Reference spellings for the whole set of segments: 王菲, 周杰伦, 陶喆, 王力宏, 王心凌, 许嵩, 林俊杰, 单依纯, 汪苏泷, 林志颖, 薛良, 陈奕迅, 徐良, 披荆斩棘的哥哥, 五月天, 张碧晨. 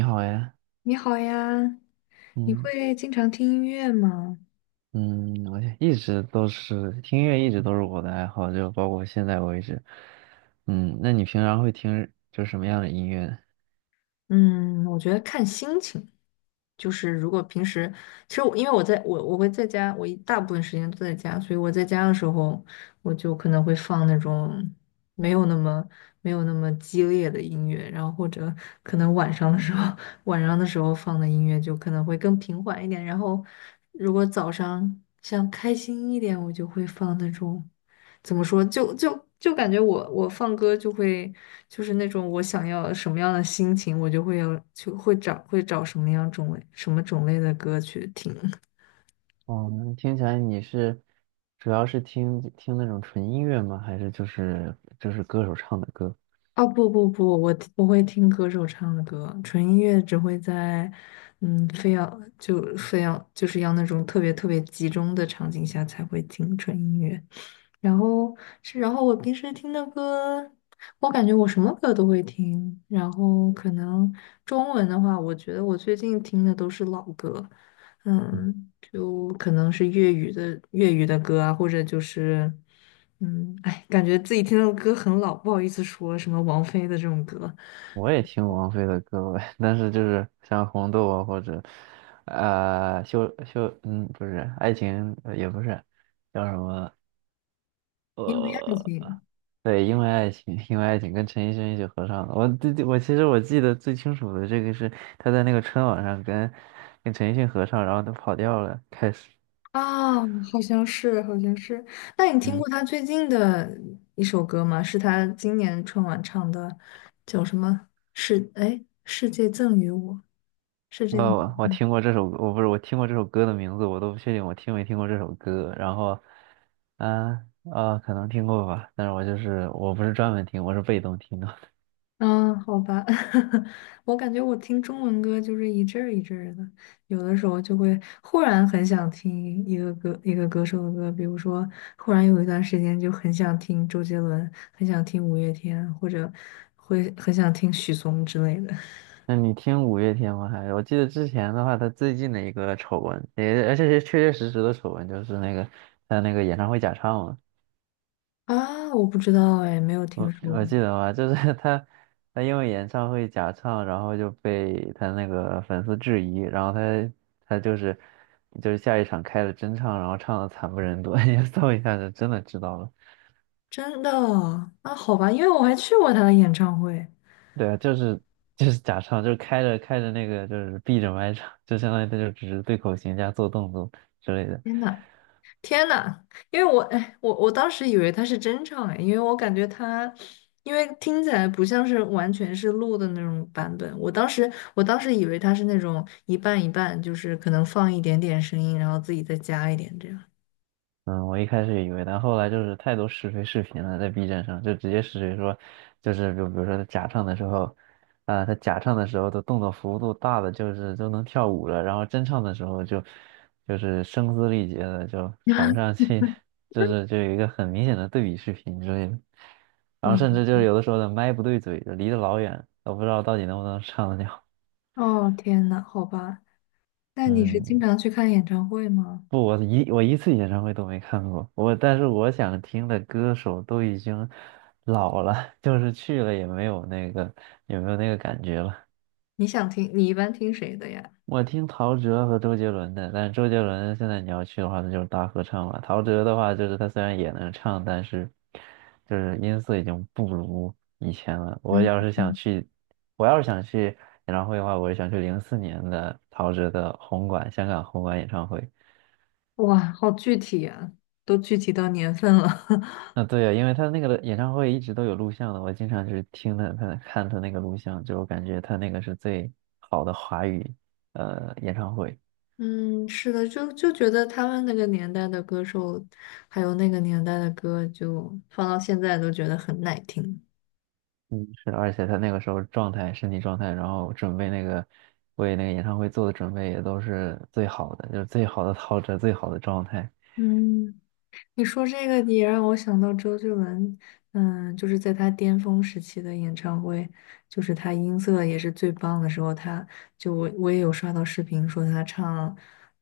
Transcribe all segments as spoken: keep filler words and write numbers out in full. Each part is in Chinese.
你好呀，你好呀，你嗯会经常听音乐吗？嗯，我一直都是听音乐，一直都是我的爱好，就包括现在为止。嗯，那你平常会听就什么样的音乐呢？嗯，我觉得看心情，就是如果平时，其实我因为我在我我会在家，我一大部分时间都在家，所以我在家的时候，我就可能会放那种没有那么没有那么激烈的音乐，然后或者可能晚上的时候，晚上的时候放的音乐就可能会更平缓一点，然后如果早上想开心一点，我就会放那种。怎么说，就就就感觉我我放歌就会就是那种我想要什么样的心情，我就会有就会找会找什么样种类什么种类的歌去听。哦，那听起来你是主要是听听那种纯音乐吗？还是就是就是歌手唱的歌？哦，不不不，我不会听歌手唱的歌，纯音乐只会在，嗯，非要就非要就是要那种特别特别集中的场景下才会听纯音乐。然后是，然后我平时听的歌，我感觉我什么歌都会听。然后可能中文的话，我觉得我最近听的都是老歌，嗯，就可能是粤语的粤语的歌啊，或者就是，嗯，哎，感觉自己听的歌很老，不好意思说什么王菲的这种歌，我也听王菲的歌呗，但是就是像红豆啊，或者呃秀秀，嗯，不是爱情，呃也不是叫什么因为爱呃情对，因为爱情，因为爱情跟陈奕迅一起合唱的。我对对，我其实我记得最清楚的这个是他在那个春晚上跟跟陈奕迅合唱，然后他跑调了，开始，啊，好像是，好像是。那你听嗯，过他最近的一首歌吗？是他今年春晚唱的，叫什么？是，哎，世界赠予我，是这我个。我我听过这首歌我不是我听过这首歌的名字，我都不确定我听没听过这首歌。然后，啊啊，可能听过吧，但是我就是我不是专门听，我是被动听的。嗯，好吧，我感觉我听中文歌就是一阵儿一阵儿的，有的时候就会忽然很想听一个歌一个歌手的歌，比如说忽然有一段时间就很想听周杰伦，很想听五月天，或者会很想听许嵩之类的。那你听五月天吗？还是我记得之前的话，他最近的一个丑闻，也而且是确确实实的丑闻，就是那个他那个演唱会假唱嘛。啊，我不知道哎，没有听我说我过，记得吧，就是 他，他因为演唱会假唱，然后就被他那个粉丝质疑，然后他他就是就是下一场开了真唱，然后唱的惨不忍睹，你搜一下就真的知道了。真的啊，好吧，因为我还去过他的演唱会，对啊，就是就是假唱，就是开着开着那个就是闭着麦唱，就相当于他就只是对口型加做动作之类的。天呐！天呐，因为我哎，我我当时以为他是真唱哎，因为我感觉他，因为听起来不像是完全是录的那种版本。我当时我当时以为他是那种一半一半，就是可能放一点点声音，然后自己再加一点这样。嗯，我一开始也以为，但后来就是太多试非视频了，在 B 站上就直接试谁说，就是就比如说他假唱的时候，啊、他假唱的时候的动作幅度大的就是都能跳舞了，然后真唱的时候就就是声嘶力竭的就喘不上气，就是就有一个很明显的对比视频之类的，然后甚至嗯，就是有的时候的麦不对嘴，就离得老远，都不知道到底能不能唱得了。哦天呐，好吧，那你是经嗯，常去看演唱会吗？不，我一我一次演唱会都没看过，我但是我想听的歌手都已经老了，就是去了也没有那个也没有那个感觉了。你想听，你一般听谁的呀？我听陶喆和周杰伦的，但是周杰伦现在你要去的话，那就是大合唱了。陶喆的话，就是他虽然也能唱，但是就是音色已经不如以前了。我嗯，要是想去，我要是想去演唱会的话，我是想去零四年的陶喆的红馆，香港红馆演唱会。哇，好具体啊，都具体到年份了。啊，对呀，因为他那个演唱会一直都有录像的，我经常就是听他他看他那个录像，就我感觉他那个是最好的华语呃演唱会。嗯，是的，就就觉得他们那个年代的歌手，还有那个年代的歌，就放到现在都觉得很耐听。嗯，是的，而且他那个时候状态、身体状态，然后准备那个为那个演唱会做的准备也都是最好的，就是最好的陶喆、最好的状态，嗯。你说这个也让我想到周杰伦，嗯，就是在他巅峰时期的演唱会，就是他音色也是最棒的时候，他就我我也有刷到视频说他唱，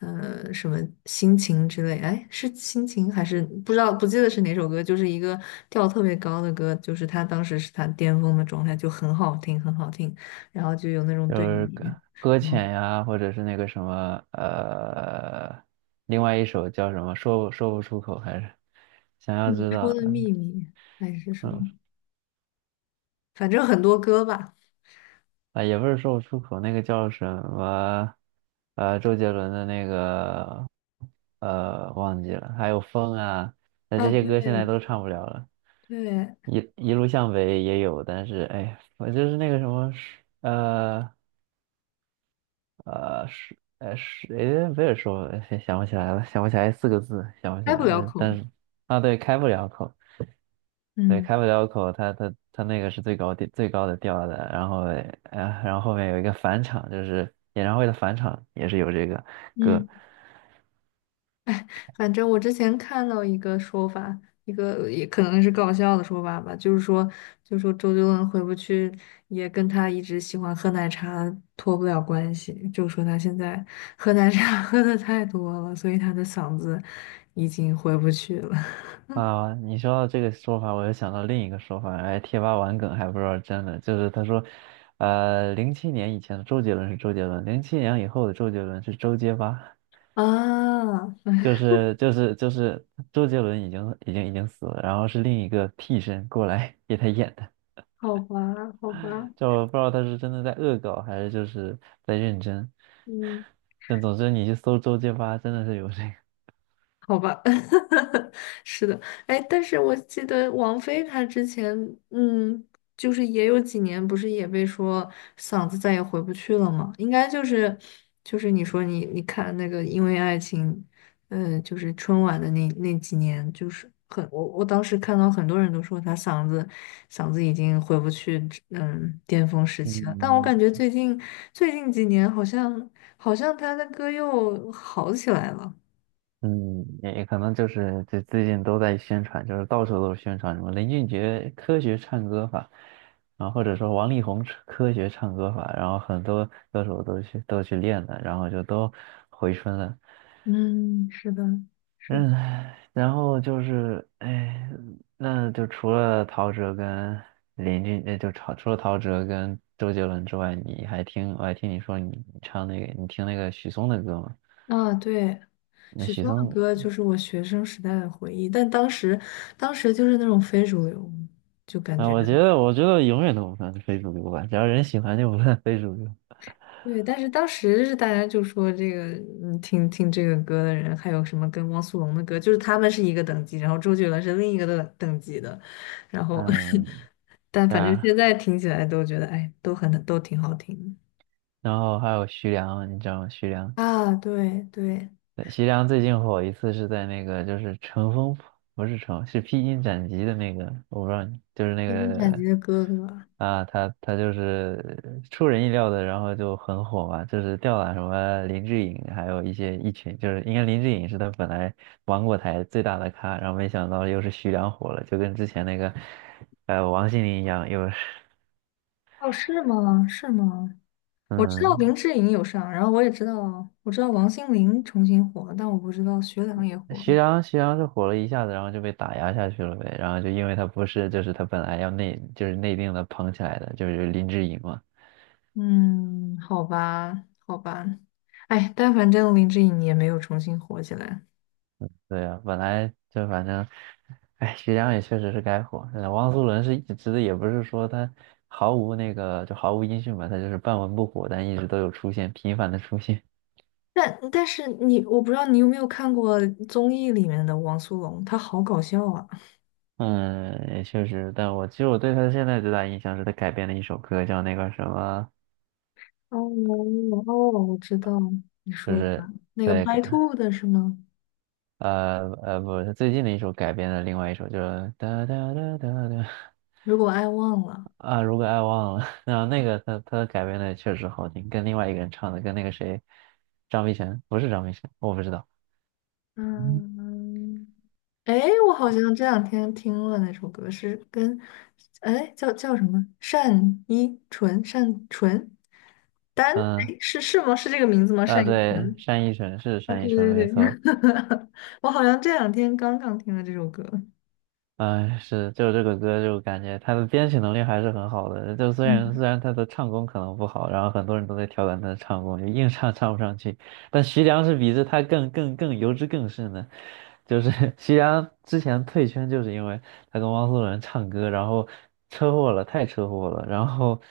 呃，什么心情之类，哎，是心情还是不知道不记得是哪首歌，就是一个调特别高的歌，就是他当时是他巅峰的状态，就很好听，很好听，然后就有那种就对是比，搁搁嗯，浅呀，或者是那个什么呃，另外一首叫什么说不说不出口，还是想你要知说道，的嗯。秘密还是什么，嗯反正很多歌吧。啊，也不是说不出口，那个叫什么，呃，周杰伦的那个，呃，忘记了，还有风啊，那这啊，些歌现在对都唱不了了。对，一一路向北也有，但是哎，我就是那个什么，呃呃是呃是，哎，不是说哎想不起来了，想不起来四个字，想不起开不来，了但口。但是啊，对，开不了口。对，嗯开不了口，他他他那个是最高调最高的调的，然后呃，然后后面有一个返场，就是演唱会的返场也是有这个歌嗯，反正我之前看到一个说法，一个也可能是搞笑的说法吧，就是说，就说周杰伦回不去，也跟他一直喜欢喝奶茶脱不了关系，就说他现在喝奶茶 喝的太多了，所以他的嗓子已经回不去了。啊。你说到这个说法，我又想到另一个说法，哎，贴吧玩梗还不知道真的，就是他说，呃，零七年以前的周杰伦是周杰伦，零七年以后的周杰伦是周杰吧，啊，就是就是就是周杰伦已经已经已经死了，然后是另一个替身过来给他演的。好吧，好吧，就我不知道他是真的在恶搞，还是就是在认真。嗯。但总之，你去搜周杰吧，真的是有这个。好吧，是的，哎，但是我记得王菲她之前，嗯，就是也有几年，不是也被说嗓子再也回不去了吗？应该就是，就是你说你你看那个《因为爱情》，呃，就是春晚的那那几年，就是很我我当时看到很多人都说她嗓子嗓子已经回不去，嗯，巅峰时期了。但我嗯感觉最近最近几年好像好像她的歌又好起来了。嗯，也也可能就是这最近都在宣传，就是到处都是宣传什么林俊杰科学唱歌法，然后或者说王力宏科学唱歌法，然后很多歌手都去都去练了，然后就都回春了。嗯，是的，是的嗯，然后就是，哎，那就除了陶喆跟林俊，那就除除了陶喆跟周杰伦之外，你还听，我还听你说你你唱那个，你听那个许嵩的歌吗？啊，对，那许许嵩的嵩，歌就是我学生时代的回忆，但当时，当时就是那种非主流，就感啊，觉我觉得，我觉得永远都不算非主流吧，只要人喜欢就不算非主流。对，但是当时是大家就说这个，嗯，听听这个歌的人，还有什么跟汪苏泷的歌，就是他们是一个等级，然后周杰伦是另一个等等级的，然后，嗯，但对反正啊，现在听起来都觉得，哎，都很都挺好听然后还有徐良，你知道吗？徐良。的啊，对对，对徐良最近火一次是在那个就是乘风破不是乘是披荆斩棘的那个，我不知道你就是那披荆斩棘个的哥哥，啊，他他就是出人意料的，然后就很火嘛，就是吊打什么林志颖，还有一些一群，就是应该林志颖是他本来芒果台最大的咖，然后没想到又是徐良火了，就跟之前那个呃王心凌一样，又是哦，是吗？是吗？我知道嗯林志颖有上，然后我也知道，我知道王心凌重新火了，但我不知道薛良也火了。徐良，徐良是火了一下子，然后就被打压下去了呗。然后就因为他不是，就是他本来要内，就是内定的捧起来的，就是林志颖嘛。嗯，好吧，好吧，哎，但反正林志颖也没有重新火起来。对啊，本来就反正，哎，徐良也确实是该火。呃汪苏泷是一直的，也不是说他毫无那个，就毫无音讯吧，他就是半文不火，但一直都有出现，频繁的出现。但但是你，我不知道你有没有看过综艺里面的王苏泷，他好搞笑啊！嗯，也确实，但我其实我对他现在最大印象是他改编了一首歌，叫那个什么，哦哦，我知道你就说的是那个对，白兔的是吗？呃呃，不是最近的一首改编的另外一首，就是哒哒哒哒哒如果爱忘了，啊，如果爱忘了，然后那个他他改编的确实好听，跟另外一个人唱的，跟那个谁，张碧晨不是张碧晨，我不知道，嗯嗯。哎，我好像这两天听了那首歌，是跟，哎，叫叫什么？单依纯，单纯，单，嗯哎，是是吗？是这个名字吗？啊单依对，纯。单依纯是啊，单对依纯对没对，错，我好像这两天刚刚听了这首歌，嗯，是，就这个歌，就感觉他的编曲能力还是很好的。就虽然虽嗯，然他的唱功可能不好，然后很多人都在调侃他的唱功，就硬唱唱不上去。但徐良是比这他更更更油脂更甚的，就是 徐良之前退圈就是因为他跟汪苏泷唱歌，然后车祸了，太车祸了，然后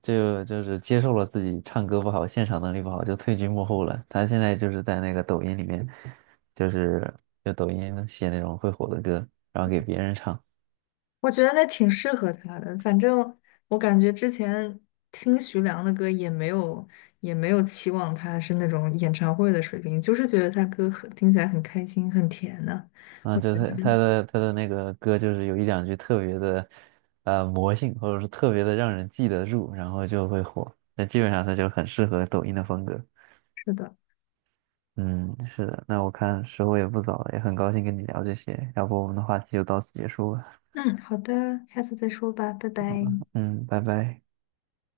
就就是接受了自己唱歌不好，现场能力不好，就退居幕后了。他现在就是在那个抖音里面。就是就抖音写那种会火的歌，然后给别人唱。我觉得那挺适合他的。反正我感觉之前听徐良的歌也没有也没有期望他是那种演唱会的水平，就是觉得他歌很听起来很开心，很甜呢、我嗯，觉就他得他的他的那个歌，就是有一两句特别的，呃，魔性，或者是特别的让人记得住，然后就会火。那基本上他就很适合抖音的风格。是的。嗯，是的。那我看时候也不早了，也很高兴跟你聊这些，要不我们的话题就到此结束吧。嗯，好的，下次再说吧，拜拜。嗯，拜拜。